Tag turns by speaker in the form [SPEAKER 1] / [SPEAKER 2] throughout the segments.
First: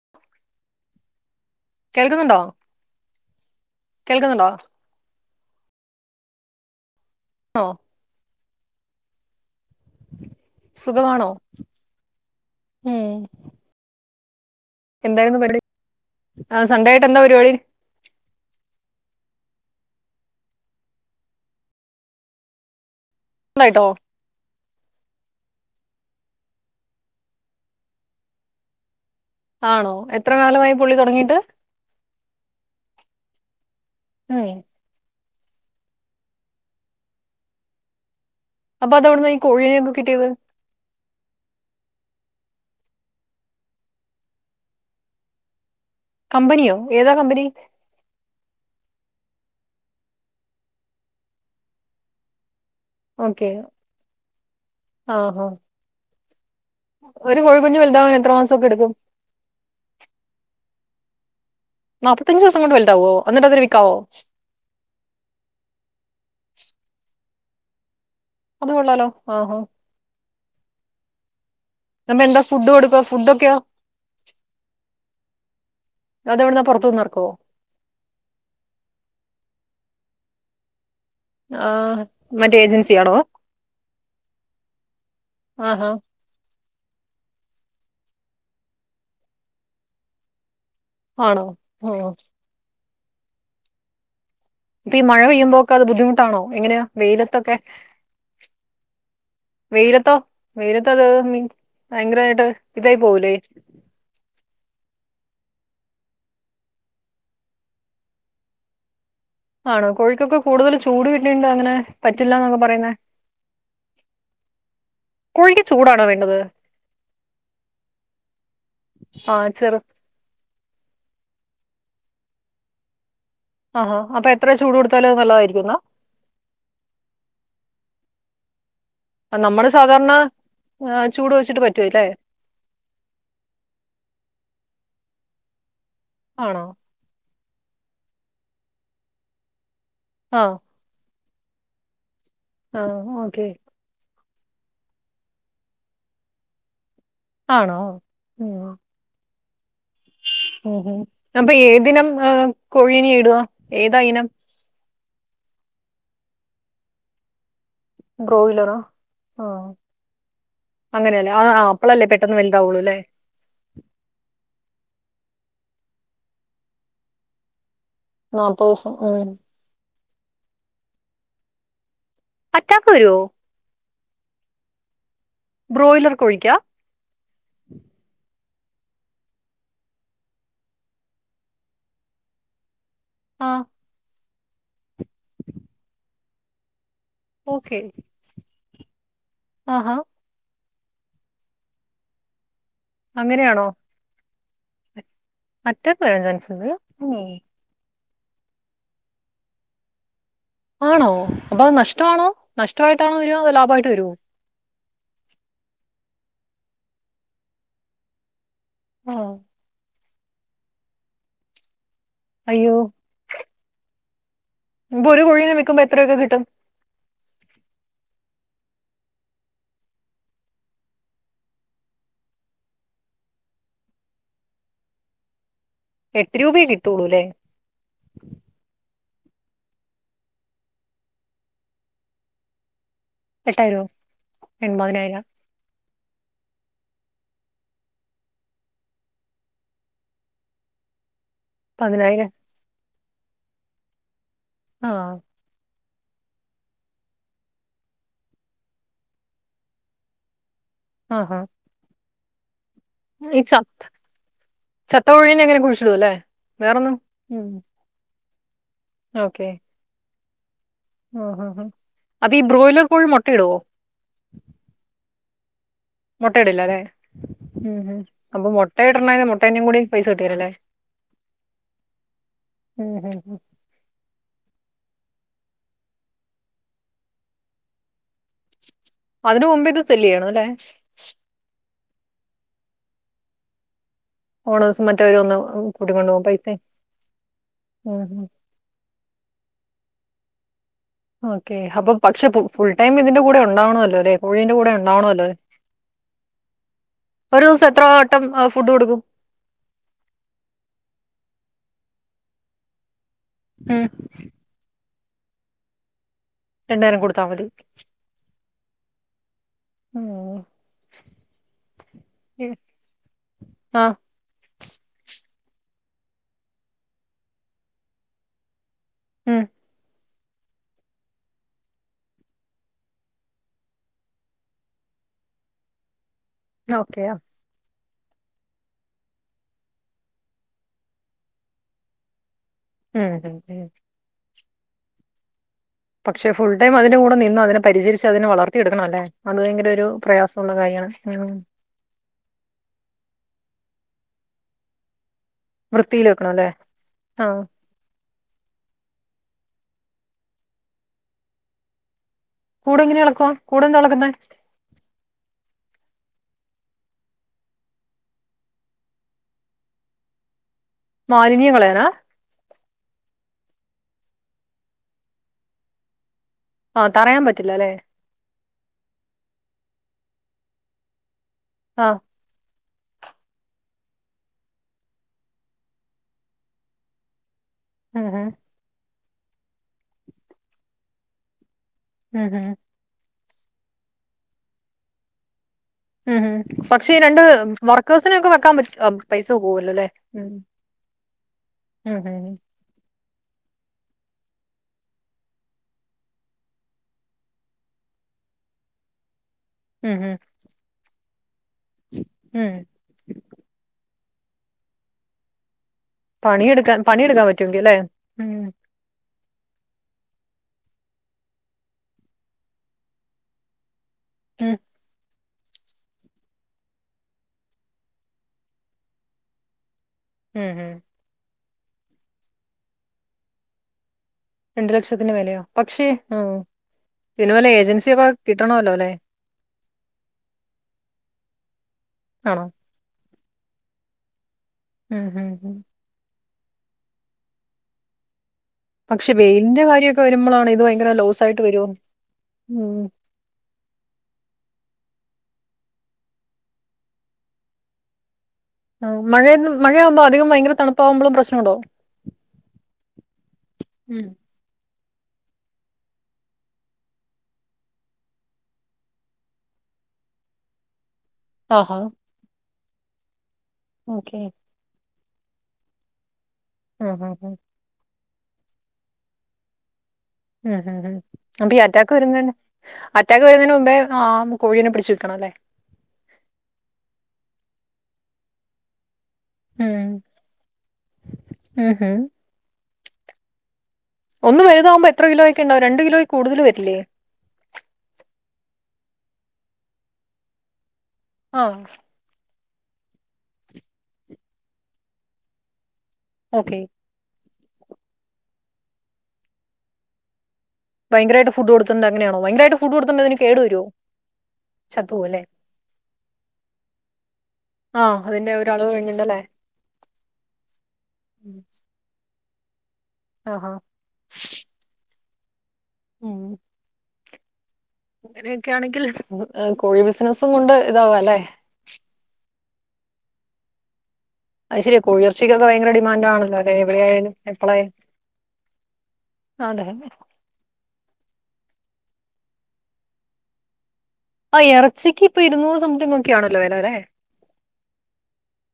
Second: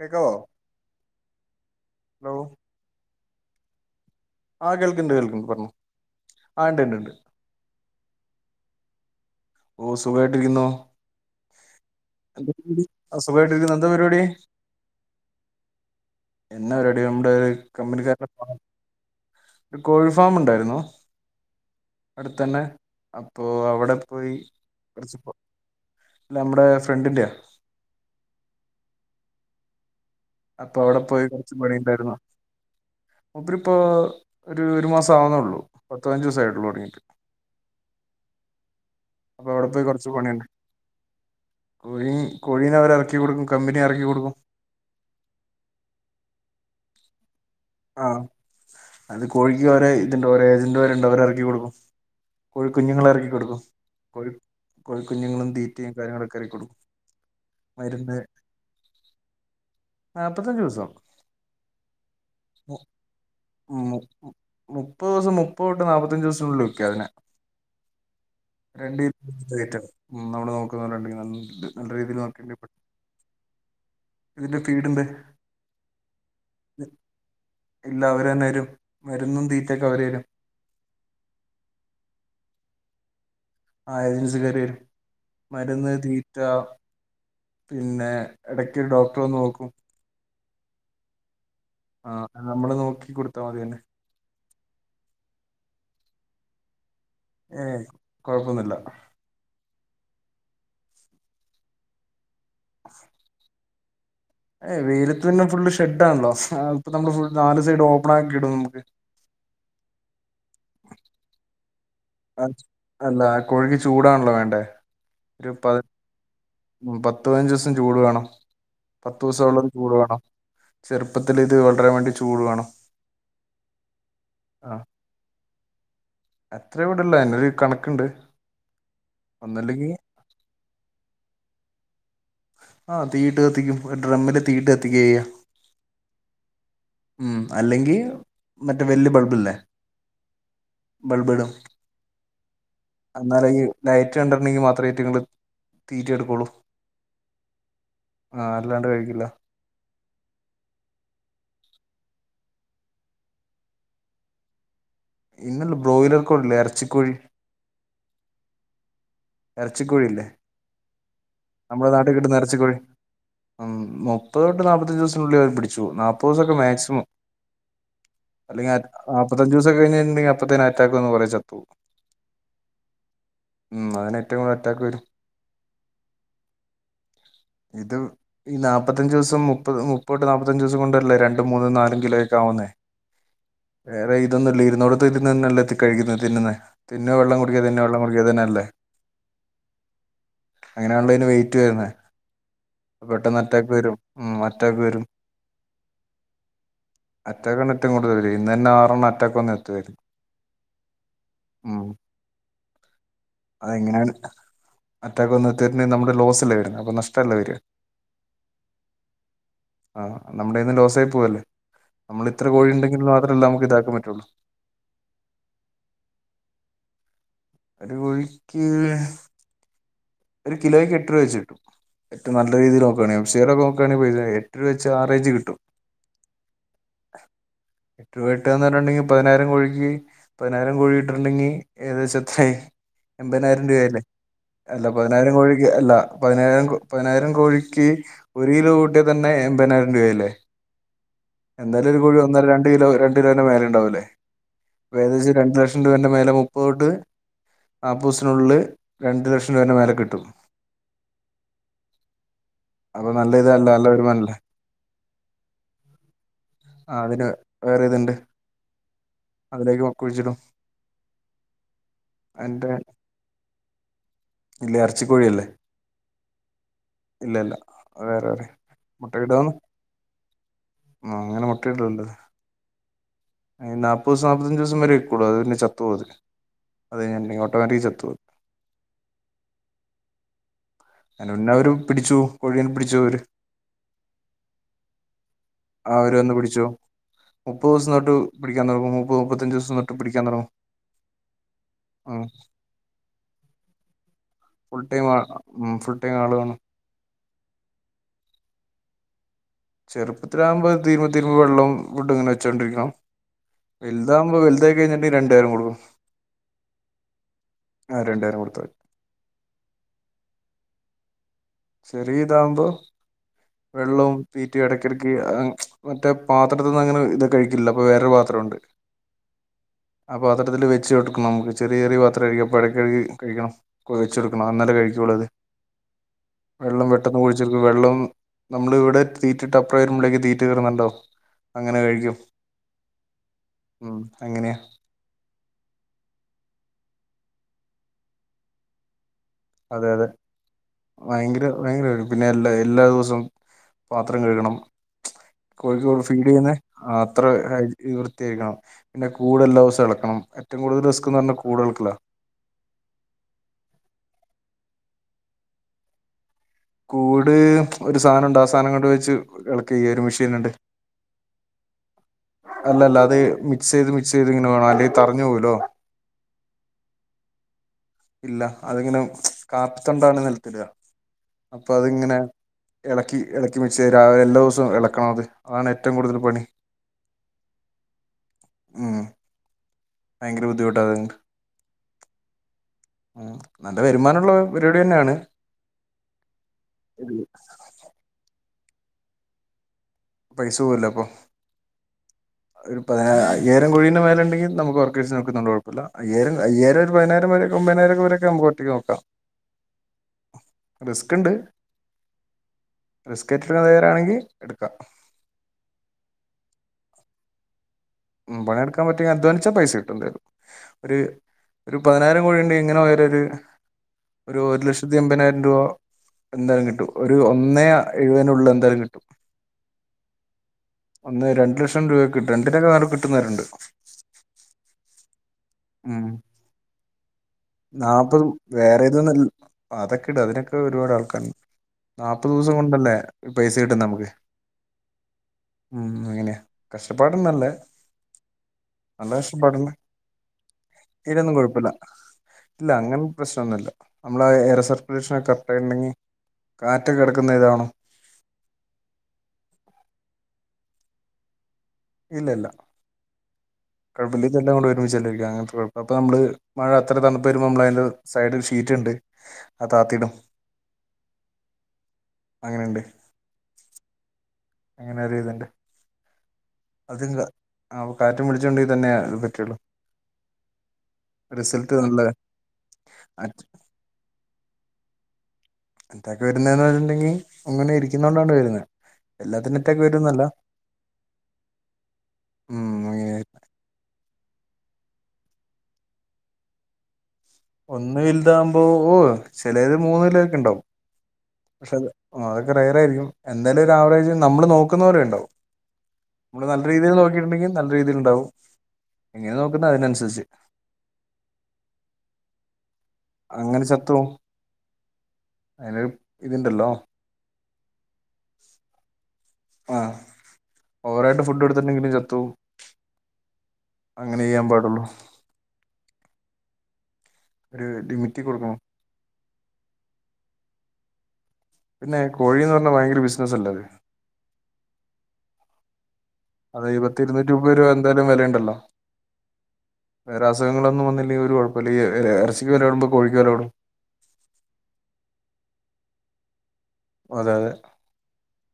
[SPEAKER 1] കേക്കാവോ
[SPEAKER 2] കേൾക്കുന്നുണ്ടോ കേൾക്കുന്നുണ്ടോ
[SPEAKER 1] ആഹ് കേൾക്കണ്ട് കേൾക്കുന്നുണ്ട് പറഞ്ഞോ ആ ഉണ്ട്ണ്ട് ഉണ്ട്
[SPEAKER 2] [inaudible]
[SPEAKER 1] ഓ സുഖട്ടിരിക്കുന്നോാ
[SPEAKER 2] സുഖമാണോ ഉം
[SPEAKER 1] സുഖട്ടിരിക്കുന്നു എന്താ പരിപാടി [inaudible]
[SPEAKER 2] എന്തായിരുന്നു പരിപാടി ആ
[SPEAKER 1] എന്നാ
[SPEAKER 2] സൺഡേ
[SPEAKER 1] പരിപാടിയുണ്ട്
[SPEAKER 2] ആയിട്ട് എന്താ
[SPEAKER 1] നമ്മുടെ ഒരു
[SPEAKER 2] പരിപാടി
[SPEAKER 1] കമ്പനിക്കാര ഒരു കോഴി ഫാാം ഉണ്ടായിരുന്നു അടുത്ത്തന്നെ അപ്പോ
[SPEAKER 2] ട്ടോ
[SPEAKER 1] അവിടെ പോയി അല്ല നമ്മടെ ഫ്രണ്ടിന്റെയാ
[SPEAKER 2] ആണോ എ
[SPEAKER 1] അപ്പൊ അവിടെ പോയി കുറച്ച് പണിയുണ്ടാരുന്നു മൂപ്പര് ഇപ്പോ
[SPEAKER 2] ഉം
[SPEAKER 1] ഒരു ഒരു മാസം ആവുന്നുള്ളു പത്ത്പതിനഞ്ച് ദിവസായിട്ടേയുളളൂ തുടങ്ങിയിട്ട്
[SPEAKER 2] അപ്പൊ അതവിടന്ന് ഈ
[SPEAKER 1] അപ്പൊ
[SPEAKER 2] കോഴി
[SPEAKER 1] അവിടെ പോയി
[SPEAKER 2] നെയൊകെ
[SPEAKER 1] കുറച്ച്
[SPEAKER 2] കിട്ടിയത്
[SPEAKER 1] പണിയുണ്ട് കോഴി കോഴീനെ അവർ ഇറക്കി കൊടുക്കും കമ്പനി ഇറക്കി കൊടുക്കും
[SPEAKER 2] കമ്പനിയോ ഏതാ കമ്പനി
[SPEAKER 1] ആഹ അത് കോഴിക്ക് വരെ ഇതുണ്ട് ഏജന്റ് വരുണ്ട അവര് ഇറക്കി കൊടുക്കും കോഴിക്കുഞ്ഞുങ്ങളൾ ഇറക്കി
[SPEAKER 2] ഓക്കെ
[SPEAKER 1] കൊടുക്കും കോഴി
[SPEAKER 2] ആഹാ
[SPEAKER 1] കോഴിക്കുഞ്ഞുങ്ങളും തീറ്റയും കാര്യങ്ങളൊക്കെ ഇറക്കി കൊടുക്കും
[SPEAKER 2] ഒരു കോഴിക്കുഞ്ഞ് വലുതാവാൻ
[SPEAKER 1] മരുന്ന്
[SPEAKER 2] എത്ര മാസമൊക്കെ എടുക്കും
[SPEAKER 1] നാല്പ്പത്തഞ്ച് ദിവസമാണ്
[SPEAKER 2] നാപ്പത്തഞ്ച് ദിവസം കൊണ്ട് വലുതാവോ എന്നിട്ട് അതിന് വിൽക്കാവോ
[SPEAKER 1] മുപ് മുപ്പോസം മുപ്പോട്ട് നാല്പത്തഞ്ചു സം [unintelligible]
[SPEAKER 2] അത്
[SPEAKER 1] രണ്ട്
[SPEAKER 2] കൊള്ളാലോ ആഹാ
[SPEAKER 1] [unintelligible] [unintelligible]
[SPEAKER 2] നമ്മ എന്താ
[SPEAKER 1] നോക്കിണ്ട്
[SPEAKER 2] ഫുഡ് കൊടുക്ക ഫുഡൊക്ക്യോ
[SPEAKER 1] ഇതിന്റെ ഫീഡിന്റെ
[SPEAKER 2] അതെവിടന്നാ പൊർത്തുന്ന
[SPEAKER 1] ഇല്ല അവരെന്നരും മരുന്നും തീ റ്റക്കവരെരും
[SPEAKER 2] ആ മറ്റേജൻസിയാണോ
[SPEAKER 1] അ ഏജൻസിക്കാര് തരും
[SPEAKER 2] ആഹാ
[SPEAKER 1] മരുന്ന് തീറ്റ പിന്നേ എടക് ഒരു ഡോക്ടറ് വന്ന് നോക്കും
[SPEAKER 2] ആണോ ഓ
[SPEAKER 1] ആ നമ്മള് നോക് കൊടുത്താ മതിയന്നെ
[SPEAKER 2] ഇപ്പ ഈ മഴ പെയ്യുമ്പോഴൊക്കെ അത് ബുദ്ധിമുട്ടാണോ എങ്ങനാ
[SPEAKER 1] ഏയ്യ് കൊഴപ്പൊന്നുമില്ല
[SPEAKER 2] വെയിലത്തോ വെയിലത്തത് മീൻസ് ഭയങ്കരായിട്ട് ഇതായി പോവൂലെ
[SPEAKER 1] ഏയ് വെയിലത്ത് പിന്നെ ഫുള്ള് ഷെഡ് ആണല്ലോ അപ്പൊ നമ്മള് ഫു നാല് സൈഡ് ഓപ്പൺ ആക്കി ഇടും നമുക്ക്
[SPEAKER 2] ആണോ കോഴിക്കൊക്കെ കൂടുതൽ ചൂട് കിട്ടിണ്ട് അങ്ങനെ
[SPEAKER 1] ആ
[SPEAKER 2] പറ്റില്ലാന്നൊക്കെ പറയുന്നേ
[SPEAKER 1] അല്ല കോഴിക്ക് ചൂടാണല്ലോ വേണ്ടേ ഒരു
[SPEAKER 2] കോഴിക്ക്
[SPEAKER 1] പ
[SPEAKER 2] ചൂടാണോ വേണ്ടത്
[SPEAKER 1] പത്ത് പതിനഞ്ച് ദിവസം ചൂട് വേണം പത്ത്
[SPEAKER 2] ആഹ്
[SPEAKER 1] ദിവസോളം
[SPEAKER 2] ചെറു
[SPEAKER 1] ചൂട് വേണം ചെറുപ്പത്തിൽ ഇത് തുടരാൻ വേണ്ടി ചൂട് വേണം
[SPEAKER 2] ആഹാ അപ്പൊ എത്ര ചൂട് കൊടുത്താലും നല്ലതായിരിക്കൂന്നാ
[SPEAKER 1] എത്ര ചൂടല്ല അയിനൊരു കണക്കുണ്ട്
[SPEAKER 2] നമ്മള്
[SPEAKER 1] ഒന്നല്ലെങ്കിൽ
[SPEAKER 2] സാധാരണ ആ ചൂട് വെച്ചിട്ട് പറ്റുല്ലേ
[SPEAKER 1] ആഹ് തീയിട്ട് കത്തിക്കും ഡ്രമ്മില് തീയിട്ട് കത്തിക്ക് ചെയ്യ
[SPEAKER 2] ആണോ
[SPEAKER 1] അല്ലെങ്കി മറ്റേ വല്യ ബൾബില്ലേ
[SPEAKER 2] ആഹ്
[SPEAKER 1] ബൾബിടും
[SPEAKER 2] ആഹ് ഓക്കെ
[SPEAKER 1] അന്നാലെ ഈ ട റ്റ കണ്ടിട്ടെണ്ടെങ്കി മാത്രേ ഈറ്റങ്ങള് തീറ്റ എടുക്കുള്ളൂ
[SPEAKER 2] ആണോ
[SPEAKER 1] ആ
[SPEAKER 2] ഉം
[SPEAKER 1] അല്ലാണ്ട് കഴിക്കില്ല
[SPEAKER 2] ഊ ഹും അപ്പൊ ഏതിനം കോഴിനെ ഇടുക ഏതായിനം
[SPEAKER 1] ഇന്നല്ല ബ്രോയിലർ കോഴില്ലേ ഇറച്ചിക്കോഴി
[SPEAKER 2] ബ്രോയിലറോ ആഹ്
[SPEAKER 1] ഇറച്ചിക്കോഴില്ലേ
[SPEAKER 2] അങ്ങനെയല്ലേ ആഹ് ആഹ്
[SPEAKER 1] നമ്മുടെ
[SPEAKER 2] അപ്പളല്ലേ
[SPEAKER 1] നാട്ടി
[SPEAKER 2] പെട്ടെന്ന്
[SPEAKER 1] കിട്ടുന്ന ഇറച്ചിക്കോഴി
[SPEAKER 2] വലുതാവുള്ളൂ ല്ലേ
[SPEAKER 1] ഉം മുപ്പത് തൊട്ട് നാപ്പത്തഞ്ച് ദിവസം ഉള്ളിൽ അത് പിടിച്ചുപോവും നാപ്പോസൊക്കെ മാക്സിമം.
[SPEAKER 2] നാപ്പത്
[SPEAKER 1] അല്ലെങ്കി അര്
[SPEAKER 2] ദിവസം ഉം
[SPEAKER 1] നാപ്പത്തഞ്ച്സൊക്കെ കഴിഞ്ഞ്ഞ്ഞഴിഞ്ഞ് അല്ലെങ്കി അപ്പത്തന്നെ അറ്റാക്ക് വന്ന് കൊറേ ചത്ത് പോവും.
[SPEAKER 2] അറ്റാക്ക് വരോ?
[SPEAKER 1] ഉം [unintelligible] ഏറ്റവും കുടുതൽ അറ്റാക്ക് വരും.
[SPEAKER 2] ബ്രോയ്ലർ കോഴിക്കാ
[SPEAKER 1] ഇത് ഈ നാപ്പത്തഞ്ച് ദിവസം മുപ്പത് മുപ്പത് തൊട്ട് നാപ്പത്തഞ്ച് ദിവസം കൊണ്ടല്ലേ രണ്ടും മൂന്നും നാലും കിലോ ഒക്കെ ആവുന്നേ
[SPEAKER 2] ആഹ്
[SPEAKER 1] വേറെ ഈ ഇതൊന്നല്ല ഇരുന്നോടത്ത് ഇര്ന്നെന്നെ ല്ലെ തി കഴിക്കുന്നെ തിന്നുന്നെ തിന്ന വെള്ളം കുടിക്ക
[SPEAKER 2] ഓക്കെ
[SPEAKER 1] തിന്ന വെള്ളം കുടിക്ക ഇതന്നെല്ലേ
[SPEAKER 2] ആഹാ
[SPEAKER 1] അങ്ങനെയാണല്ലോ ഇതിന് വെയിറ്റ് വരുന്നേ പെട്ടെന്ന്
[SPEAKER 2] അങ്ങനെയാണോ
[SPEAKER 1] അറ്റാക്ക് വരും ഉം അ റ്റാക്ക് വരും
[SPEAKER 2] അറ്റാക്ക് വര ചാൻസ്ണ്ട് ഉം
[SPEAKER 1] അറ്റാക്കാണ് ഏറ്റവും ഇന്ന് തന്നെ ആറണം അറ്റാക്ക് വന്ന് എത്തുവാ
[SPEAKER 2] ആണോ അപ്പൊ അത് നഷ്ടണോ നഷ്ടയിട്ടാണോ വരാ അതൊ ലാഭയിട്ട് വരോ
[SPEAKER 1] അതെങ്ങനെയാണ് അറ്റാക്ക് വന്ന്ത്തേര്ന് നമു ലോസ്ല്ലെ വരുന്നെ അപ്പൊ നഷ്ടല്ലെ വരാ
[SPEAKER 2] ആ
[SPEAKER 1] ആ നമ്മുടെന്ന് ലോസായി പോവല്ലേ നമ്മളിത്ര കോഴി ഉണ്ടെങ്കിലു മാത്രല്ലെ നമ ഇതാക്കാൻ പറ്റോള്ളൂ
[SPEAKER 2] ക്കുമ്പോര് കൊഴിനെ വിക്കുമ്പ എത്രയൊക്കെ കിട്ടും
[SPEAKER 1] ഒരു കോഴിക്ക്‌ ഒരു കിലോയ്ക്ക് എട്ട് രൂപ വെച്ച് കിട്ടും ഏറ്റവും നല്ല രീതിയില് നോക്കാനെങ്കില് [unintelligible] എട്ട് രൂപ വെച്ച് ആറേജ് കിട്ടും
[SPEAKER 2] എട്ട് രൂപയേ കിട്ടൊള്ളൂല്ലേ
[SPEAKER 1] എട്ട് രൂപ എട്ട്ന്ന് പറഞ്ഞിട്ടുണ്ടെങ്കിൽ പതിനായിരം കോഴിക്ക് പതിനായിരം കോഴിട്ട്ണ്ടെങ്കി ഏകദേശം എത്രയായി എൺമ്പതിനായിരം
[SPEAKER 2] എട്ടായിരോ
[SPEAKER 1] രൂപആയില്ലേ അല്ല
[SPEAKER 2] എൺപതിനായിരം
[SPEAKER 1] പതിനായിരം കോഴിക്ക് അല്ല പതിനായിരം പതിനായിരം കോഴിക്ക് ഒരു കിലോ കൂട്ടിയാ തന്നെ എൺമ്പതിനായിരം രൂപായില്ലേ എന്തായാലും ഒരു കോഴി
[SPEAKER 2] പതിനായിരം
[SPEAKER 1] ഒന്നര രണ്ട് കിലോ ട്ട് കിലോന്റെ മേലെ ണ്ടാവുല്ലേ
[SPEAKER 2] ആ
[SPEAKER 1] [unintelligible] രണ്ട് ലക്ഷം [unintelligible] മുപ്പതൊട്ട് നാപത് സ്ത്തിന്റെ ഉള്ളില് രണ്ട് ലക്ഷം [unintelligible] മേല കിട്ടും
[SPEAKER 2] ആ ഹാഹാ
[SPEAKER 1] അപ്പൊ നല്ല
[SPEAKER 2] ഈ
[SPEAKER 1] ഇതല്ല
[SPEAKER 2] ചത്ത്
[SPEAKER 1] നല്ല വരുമാനല്ലേ
[SPEAKER 2] ചത്ത കോയിനെ എങ്ങനെ കുഴിച്ചിടു അല്ലേ വേറൊന്നും
[SPEAKER 1] ആ അതിന്
[SPEAKER 2] ഉഠ
[SPEAKER 1] വേറെ ഇതുണ്ട് അതിലേക്ക് വ കുഴിച്ചിടും
[SPEAKER 2] ഹ ഹ ഹ അപ്പൊ ഈ
[SPEAKER 1] അതിന്റെ
[SPEAKER 2] ബ്രോയിലർ കോഴി മുട്ടയിടുവോ
[SPEAKER 1] ഇറച്ചികോഴിയല്ലേ
[SPEAKER 2] മുട്ടയിടില്ല അല്ലെ ഉം ഉം
[SPEAKER 1] വേറെ വേറെ
[SPEAKER 2] അപ്പൊ മുട്ട ഇടണന്
[SPEAKER 1] മുട്ടയിടാന്ന്
[SPEAKER 2] മുട്ടന്റെയും കൂടി പൈസ കിട്ടിനേയല്ലേ
[SPEAKER 1] ആ
[SPEAKER 2] ഉം ഉം
[SPEAKER 1] അ നാപ്പത് നാപ്പത്തഞ്ച് ദി വസം വരെ നിക്കുള്ളൂ അത് പിന്നെ ചത്ത്പോവത് അത് കഴിഞ്ഞിട്ടുണ്ടെൽ ഓട്ടോമാറ്റിക്ക് ചത്തു പോവും
[SPEAKER 2] അതിന് മുമ്പേ ഇത് സെല്ല് ചെയ്യണമല്ലേ
[SPEAKER 1] അതിന് മുന്നേ അവര് പിടിച്ചു കോഴീനെ പിടിച്ചു അവര്-
[SPEAKER 2] ഫോളോവേഴ്സ് മറ്റേവര് വന്ന്
[SPEAKER 1] ആ
[SPEAKER 2] കൂട്ടിക്കൊണ്ടു
[SPEAKER 1] അവര്
[SPEAKER 2] പോവും
[SPEAKER 1] വന്ന്
[SPEAKER 2] പൈസയും-
[SPEAKER 1] പിടിച്ചു മുപ്പത് ദിവസം തൊട്ട് പിടിക്കാൻ മുപ്പത് മുപ്പത്തഞ്ച് ദിവസം തൊട്ട് പിടിക്കാൻ തുടങ്ങും.
[SPEAKER 2] ഓക്കെ, അപ്പൊ
[SPEAKER 1] ഉം
[SPEAKER 2] പക്ഷെ ഫുൾ ടൈം ഇതിന്റെ കൂടെ ഉണ്ടാവണല്ലോ അല്ലെ, കോഴീന്റെ കൂടെ
[SPEAKER 1] ഫുൾ ടൈം
[SPEAKER 2] ഉണ്ടാവണല്ലോ
[SPEAKER 1] ഫുൾ ടൈം ആള് വേണം
[SPEAKER 2] ഒരു ദിവസം എത്ര വട്ടം ഫുഡ് കൊടുക്കും?
[SPEAKER 1] ചെറുപ്പത്തിലാവുമ്പോ തീരുമ്പോ തീരുമ്പോ വെള്ളവും, ഫുഡും ഇങ്ങനെ വെച്ചോണ്ടിരിക്കണം.
[SPEAKER 2] ഉം
[SPEAKER 1] വലുതാവുമ്പോ വലുതായി കഴിഞ്ഞിട്ട്. രണ്ടു നേരം കൊടുക്കും
[SPEAKER 2] രണ്ടായിരം കൊടുത്താ മതി.
[SPEAKER 1] ആ രണ്ടായിരം കൊടുത്താൽ മതി
[SPEAKER 2] ഓ
[SPEAKER 1] ചെറിയ ഇതാവുമ്പോ
[SPEAKER 2] ആ
[SPEAKER 1] വെള്ളവും തീറ്റയും എടക്കിടക്ക് ആ- മറ്റേ പാത്രത്തിന്ന് അങ്ങനെ ഇത് കഴിക്കില്ല, അപ്പൊ വേറൊരു പാത്രം ഒണ്ട്.
[SPEAKER 2] മ് -
[SPEAKER 1] ആ പാത്രത്തില് വെച്ച് കൊടുക്കണം, നമുക്ക് ചെറിയ ചെറിയ പാത്രം ആയിരിക്കും, അപ്പം ഇടയ്ക്കിടയ്ക്ക് കഴിക്കണം, വെച്ച് കൊടുക്കണം അന്നല്ലേ കഴിക്കുള്ളത്. വെള്ളം
[SPEAKER 2] ഓക്കെ ആ
[SPEAKER 1] പെട്ടെന്ന് കുടിച്ച് തീർക്കും, വെള്ളം നമ്മൾ ഇവിടെ തീറ്റിട്ട് അപ്പ്രേ വരുമ്പളേക്ക് തീറ്റ തീർന്നിണ്ടാവും, അങ്ങനെ കഴിക്കും-
[SPEAKER 2] മ് മ് [unintelligible]
[SPEAKER 1] ഉം അങ്ങനെയാ
[SPEAKER 2] പക്ഷെ ഫുൾ ടൈം അതിന്റെ കൂടെ നിന്ന് അതിനെ പരിചരിച്ച് അതിനെ വളർത്തിയെടുക്കണം അല്ലേ.? അത് ഭയങ്കര ഒരു
[SPEAKER 1] അതെ, അതെ
[SPEAKER 2] പ്രയാസമുള്ള കാര്യമാണ് ഉം.
[SPEAKER 1] ഭയങ്കര ഭയങ്കര ഒരു പിന്നെ എല്ലാ എല്ലാ തേസോം പാത്രം കഴുകണം കോഴിക്കു
[SPEAKER 2] വൃത്തിയിൽ
[SPEAKER 1] ഫീഡ്
[SPEAKER 2] വെക്കണം അല്ലേ
[SPEAKER 1] ചെയ്യുന്ന അത്ര
[SPEAKER 2] ആ
[SPEAKER 1] വൃത്തിയായിരിക്കണം പിന്നെ കൂട് എല്ലാ ദിസോം എലക്കണം, ഏറ്റവും കൂടുതൽ റിസ്ക് എന്ന് പറഞ്ഞാൽ കൂട് എളക്കലാ
[SPEAKER 2] കൂട് എങ്ങനെ എളക്വ? കൂടെ എന്താ എ ളക്കുന്നേ
[SPEAKER 1] കൂട് ഒരു സാധനം ഉണ്ട്, ആ സാധനം കൊണ്ട് വെച്ച് ഇളക്ക് ചെയ്യാ, ഒരു മെഷീൻ ഉണ്ട്.
[SPEAKER 2] മാലിന്യം കളയാനാ
[SPEAKER 1] അല്ലല്ല, അത് മിക്സ് ചെയ്ത് മിക്സ് ചെയ്ത് ഇങ്ങനെ വേണം. അല്ലെ തറഞ്ഞു പോകുവല്ലോ
[SPEAKER 2] ആ, തറയാൻ പറ്റില്ല അല്ലേ.
[SPEAKER 1] അതങ്ങനെ കാപ്പിത്തണ്ടാണ് നിലത്തിടുക. അപ്പൊ
[SPEAKER 2] ആ
[SPEAKER 1] അതിങ്ങനെ- ഇളക്കി വെച്ച് രാവിലെ എല്ലാ ദിവസവും ഇളക്കണം, അതാണ് ഏറ്റവും കൂടുതൽ പണി.
[SPEAKER 2] ആ, ആ
[SPEAKER 1] ആ ഭയങ്കര ബുദ്ധിമുട്ടാ
[SPEAKER 2] ഉം, ഉം
[SPEAKER 1] ഉം, നല്ല വരുമാനം ഉള്ള പരിപാടി തന്നെയാണ്.
[SPEAKER 2] ഉം, ഉം, പക്ഷേ ഈ രണ്ട് വർക്കേഴ്സിനെൊക്കെ വെക്കാൻ പറ്റില്ലേ - അപ്പൊ, പൈസ പോവല്ലോ അല്ലേ?
[SPEAKER 1] പൈസ പോവല്ലോ അപ്പം
[SPEAKER 2] ഉം, ഉം
[SPEAKER 1] ഒരു അയ്യായിരം കോഴീനെ മേല ഉണ്ടെങ്കിൽ നമുക്ക് വർക്കേഴ്സിനെ വെക്കേന്നോണ്ട് കുഴപ്പമില്ല, അയ്യായിരം, ഒരു പതിനായിരം ഒമ്പതിനായിരം വരെയൊക്കെ നമുക്ക് ഒറ്റക്ക് നോക്കാം.
[SPEAKER 2] ഉം ഹും
[SPEAKER 1] റിസ്ക് ഇണ്ട്- റിസ്ക്കേറ്റെടുക്കാൻ തയ്യാർ ആണെങ്കിൽ- എടുക്കാം
[SPEAKER 2] പണിയെടുക്കാൻ പറ്റുമെങ്കിൽ അല്ലെ?
[SPEAKER 1] ഉം പണിയെടുക്കാൻ പറ്റുവെങ്കിൽ അധ്വാനി- പൈസ കിട്ടു എന്തായാലും, ഒരു പതിനായിരം കോഴിയിണ്ടേ എങ്ങനെ പോയാലും ഒരു - ഒരു
[SPEAKER 2] ഉം
[SPEAKER 1] ഒരു ലക്ഷത്തി അൻപതിനായിരം- രൂപ [inaudible] എന്തായാലും കിട്ടും ഒരു ഒന്നേ എഴുപതിനുള്ളിൽ എന്തായാലും കിട്ടും.
[SPEAKER 2] ഉം ഉം
[SPEAKER 1] ഒന്ന് രണ്ട്- ഒരു ലക്ഷം രൂപക്കെ കിട്ടും എന്തിനാണ് - കിട്ടുന്നവരുണ്ട്.
[SPEAKER 2] രണ്ട് ലക്ഷത്തിന്റെ മേലെയോ പക്ഷേ
[SPEAKER 1] ഹും
[SPEAKER 2] ഉം ഇതിന് വല്ല ഏജൻസി ഒക്കെ
[SPEAKER 1] നാല്പതും
[SPEAKER 2] കിട്ടണമല്ലോ
[SPEAKER 1] വേറെ
[SPEAKER 2] അല്ലേ
[SPEAKER 1] [unintelligible] അതൊക്കെ ഇട് അതിനൊക്കെ ഒരുപാട് ആൾക്കാരുണ്ട് നാല്പ്പത്
[SPEAKER 2] ആണോ
[SPEAKER 1] ദിവസം കൊണ്ടല്ലേ- പൈസ കിട്ടും നമുക്ക്.
[SPEAKER 2] ഹും ഹും ഹും
[SPEAKER 1] കഷ്ടപ്പാട് ഉണ്ട് അല്ലേ നല്ല
[SPEAKER 2] പക്ഷെ
[SPEAKER 1] കഷ്ടപാട്
[SPEAKER 2] വെയിലിന്റെ
[SPEAKER 1] ഉണ്ട്.
[SPEAKER 2] കാര്യമൊക്കെ വരുമ്പോഴാണ് ഇത് ഭയങ്കര
[SPEAKER 1] ഏരിയ
[SPEAKER 2] ലോസ്
[SPEAKER 1] ഒന്നും
[SPEAKER 2] ആയിട്ട് വരുവോ
[SPEAKER 1] കൊഴപ്പില്ല ഇല്ല.
[SPEAKER 2] ഉം
[SPEAKER 1] അങ്ങനത്തെ പ്രശ്നംമൊന്നുമില്ല നമ്മളാ എയർ സർക്കുലേഷൻ ഒക്കെ- ഇണ്ടെങ്കി കാറ്റൊക്കെ കടക്കുന്ന ഇതാണോ?
[SPEAKER 2] ആ മഴയാവുമ്പോ, അധികം തണുപ്പാവുമ്പോൾ പ്രശ്നമുണ്ടോ?
[SPEAKER 1] ഇല്ലില്ല [inaudible]
[SPEAKER 2] ഉം
[SPEAKER 1] കുഴപ്പമില്ല ഇതെല്ലാംകൂടി - ചിലർക്ക് അങ്ങനത്തെ കുഴപ്പം ഉണ്ട്. സൈഡിൽ ഷീറ്റ്ഉണ്ട് അങ്ങനത്തെ കൊഴപ്പം അപ്പം മഴ അത്ര തണുപ്പ് വരുമ്പോ നമ്മൾ അതിന്റെ സൈഡിൽ ഷീറ്റിണ്ട് അത് താത്തിടും.
[SPEAKER 2] ആഹ് ആഹ
[SPEAKER 1] അങ്ങനെണ്ട്
[SPEAKER 2] ഓക്കെ
[SPEAKER 1] അങ്ങനെ ഒരിതിണ്ട്
[SPEAKER 2] ഉം ഉം
[SPEAKER 1] അതില്ല
[SPEAKER 2] ഉം
[SPEAKER 1] ആ കാറ്റും വെളിച്ചൊണ്ടെ തന്നെയാ അത് പറ്റുള്ളൂ
[SPEAKER 2] ഉം ഹും ഹും അപ്പൊ ഈ
[SPEAKER 1] റിസൾട്ട്
[SPEAKER 2] അറ്റാക്ക്
[SPEAKER 1] നല്ല
[SPEAKER 2] വരുന്ന അറ്റാക്ക് വരുന്നതിന് മുമ്പേ ആ കോഴിനെ പിടിച്ചു ക്കണോല്ലേ
[SPEAKER 1] അറ്റാക്ക് വരുന്നേന്ന് പറഞ്ണ്ടെങ്കി ഇങ്ങനെ ഇരിക്കുന്നോണ്ടണ്‌ വരുന്നേ എല്ലാത്തിനും
[SPEAKER 2] ഉം
[SPEAKER 1] അറ്റാക്ക് വരൂന്നല്ലാ
[SPEAKER 2] ഉം ഹും ഒന്ന് വലുതാവുമ്പോ എത്ര കിലോ ഒക്കെ ഉണ്ടാവും രണ്ട് കിലോയി കൂടുതൽ വരില്ലേ
[SPEAKER 1] ഒന്ന് വലുതാമ്പോ ഓ ചിലത് മൂന്ന് കിലോക്കെ ഉണ്ടാവും
[SPEAKER 2] ആഹ്
[SPEAKER 1] പക്ഷെ അത് വ റേർ ആയിരിക്കും എന്തായാലും ഒരു ആവറേജ് നമ്മള് നോക്കുന്ന പോലെ ഉണ്ടാവും നമ്മള്
[SPEAKER 2] ഓക്കെ
[SPEAKER 1] നല്ല രീതിയിൽ നോക്കിട്ടി ണ്ടെങ്കിൽ നല്ല രീതിൽ ഇണ്ടാവും ഇങ്ങനെ നോക്കുന്നെ അതിനനുസരിച്ച്
[SPEAKER 2] ഭയങ്കരായിട്ട് ഫുഡ് കൊടുത്ത് ണ്ട അങ്ങനെയാണോ ഭയങ്കരമായിട്ട് ഫുഡ് കൊടുത അതിന് കേടു
[SPEAKER 1] അങ്ങനെ
[SPEAKER 2] വരുവൊ
[SPEAKER 1] ചത്തുപോവും
[SPEAKER 2] ചത്തുപൊവല്ലെ
[SPEAKER 1] അതിനൊരു ഇതുണ്ടല്ലോ
[SPEAKER 2] ആ അതിന്റെ ഒരളവ് കഴിഞ്ഞണ്ടല്ലേ
[SPEAKER 1] ആ ഓരായിട്ട് ഫുഡ് എടുത്തിട്ടുെങ്കിലും ച ത്തോവും
[SPEAKER 2] ആഹാ
[SPEAKER 1] അങ്ങനെ ചെയ്യാൻ പാടുള്ളൂ
[SPEAKER 2] ഉം
[SPEAKER 1] ഒരു ലിമിറ്റിൽ കൊടുക്കണം
[SPEAKER 2] അങ്ങനെയൊക്കെണെങ്കിൽ കോ കോഴി ബിസിനസ്സും കൊണ്ട് ഇതാവു അല്ലേ
[SPEAKER 1] പിന്നെ കോഴിന്ന് പറ ഭയങ്കര ബിസിനസ്സല്ലേ അത്
[SPEAKER 2] അത് ശരിയ കോഴിയെർച്ചിക്കൊക്കെ ഭയങ്കര ഡിമാൻഡ് ആണല്ലോ അതെ
[SPEAKER 1] അത് ഈ
[SPEAKER 2] എവിടെ
[SPEAKER 1] പത്ത്
[SPEAKER 2] ആയാലും
[SPEAKER 1] ഇരുന്നൂറ്റി മുപ്പത് രൂപ
[SPEAKER 2] എപ്പഴായാലും
[SPEAKER 1] എന്തായാലും വിലയുണ്ടല്ലോ
[SPEAKER 2] അതെ
[SPEAKER 1] വേറെ അസുഖങ്ങളൊന്നും [unintelligible] ഇറച്ചിക്ക് വെല കൂടുമ്പോ കോഴിക്ക് വെലകൂടും
[SPEAKER 2] അപ്പ ഇറച്ചിക്ക് ഇപ്പൊ ഇരുന്നൂറ് സംതിങ് ഒക്കെണല്ലോ വില അല്ലേ
[SPEAKER 1] അതെ അതെ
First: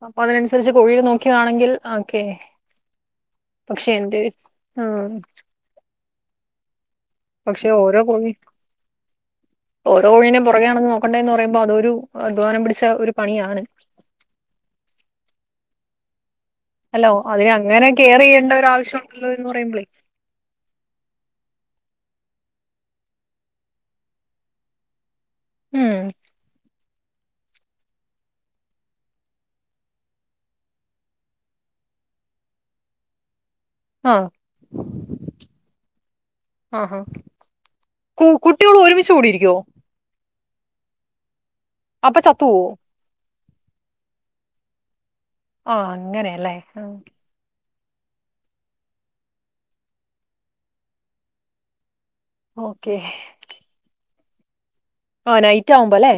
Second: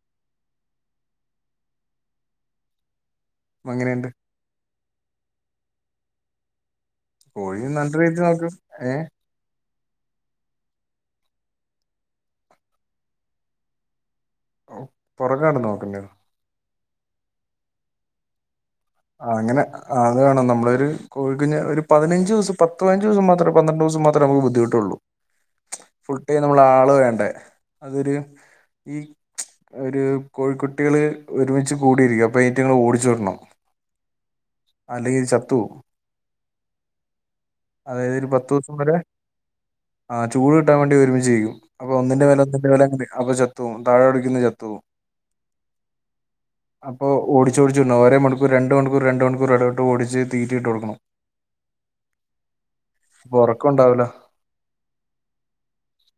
[SPEAKER 2] അപ്പ അതിനനുസരിച്ച് കോഴിയെ നോകിയ യാണെങ്കിൽ ഒക്കെ പക്ഷേ
[SPEAKER 1] അങ്ങനെയുണ്ട്
[SPEAKER 2] എന്ത് ആ
[SPEAKER 1] കോഴി
[SPEAKER 2] പക്ഷെ
[SPEAKER 1] നല്ല
[SPEAKER 2] ഓരോ
[SPEAKER 1] രീതിയിൽ
[SPEAKER 2] കോഴി
[SPEAKER 1] നോക്കും ഏ
[SPEAKER 2] ഓരോന്നിനെം പൊ. റകെ നടന്ന് നോ ക്കണ്ടേന്ന് പറയുമ്പോ അതൊരു അധ്വാനം പിടിച്ച ഒരു പണിയാണ്
[SPEAKER 1] ഔ പൊറകനടന്ന് നോക്ക്ന്ന്യാ
[SPEAKER 2] ഹലോ അതേ അങ്ങനെ കേറെയ്യെണ്ടാെരാവ
[SPEAKER 1] ആ അങ്ങനെ അത് വേണം നമ്മളൊരു കോഴിക്കുഞ്ഞ ഒരു പതിനഞ്ച് ദിവസം പത്തുപതിനഞ്ചു ദിവസം മാത്രം പന്ത്രണ്ട് ദിവസം മാത്രേ നമുക്ക് ബുദ്ധിമുട്ടുള്ളൂ
[SPEAKER 2] ഉം
[SPEAKER 1] ഫുൾടൈം നമ്മൾ ആള വേണ്ടേ അതൊരു ഈ ഒരു കോഴിക്കുട്ടികള് ഒരുമിച്ച് കൂടിയിരിക്കും അപ്പ ഇയ്റ്റിങ്ങളെ ഓടിച്ചുവിടണം
[SPEAKER 2] ആഹ് ആഹ
[SPEAKER 1] അതായത്
[SPEAKER 2] കു
[SPEAKER 1] ഒരു പത്ത്
[SPEAKER 2] കുട്ടികൾ
[SPEAKER 1] ദിവസം വരെ
[SPEAKER 2] ഒരുമിച്ച് കൂടിയിരിക്കുവോ
[SPEAKER 1] ആ ചൂട് കിട്ടാൻ വേണ്ടി ഒരുമിച്ചികും അപ്പൊ ഒന്നിന്റെ മേല
[SPEAKER 2] ചത്തു പോവോ
[SPEAKER 1] ഒന്നിന്റെ മേല അങ്ങനെ അപ്പ ചത്തോവു ചത്തോവും താഴെ ഒടിക്കുന്ന ചത്തോവും
[SPEAKER 2] ആഹ് അങ്ങനെയല്ലേ ആ
[SPEAKER 1] ചൊടിച്ചോടിവിടണം ഓരൊ മണി രണ്ട് മണിക്കൂർ രണ്ടി മണിക്കൂർ ഇടവുട്ട് ഓടിച്ച് തീറ്റിയിട്ട് കൊടുക്കണം ഉറക്കം ഉണ്ടാവില്ല
[SPEAKER 2] ആ നൈറ്റ് ആവുമ്പോ അല്ലേ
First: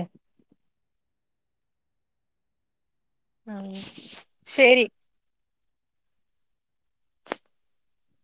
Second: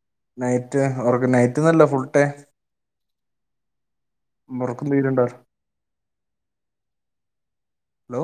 [SPEAKER 1] റക്ക നൈറ്റ്ന്നല്ലോ ഫുൾടൈം
[SPEAKER 2] മം ശെരി
[SPEAKER 1] ഹലോ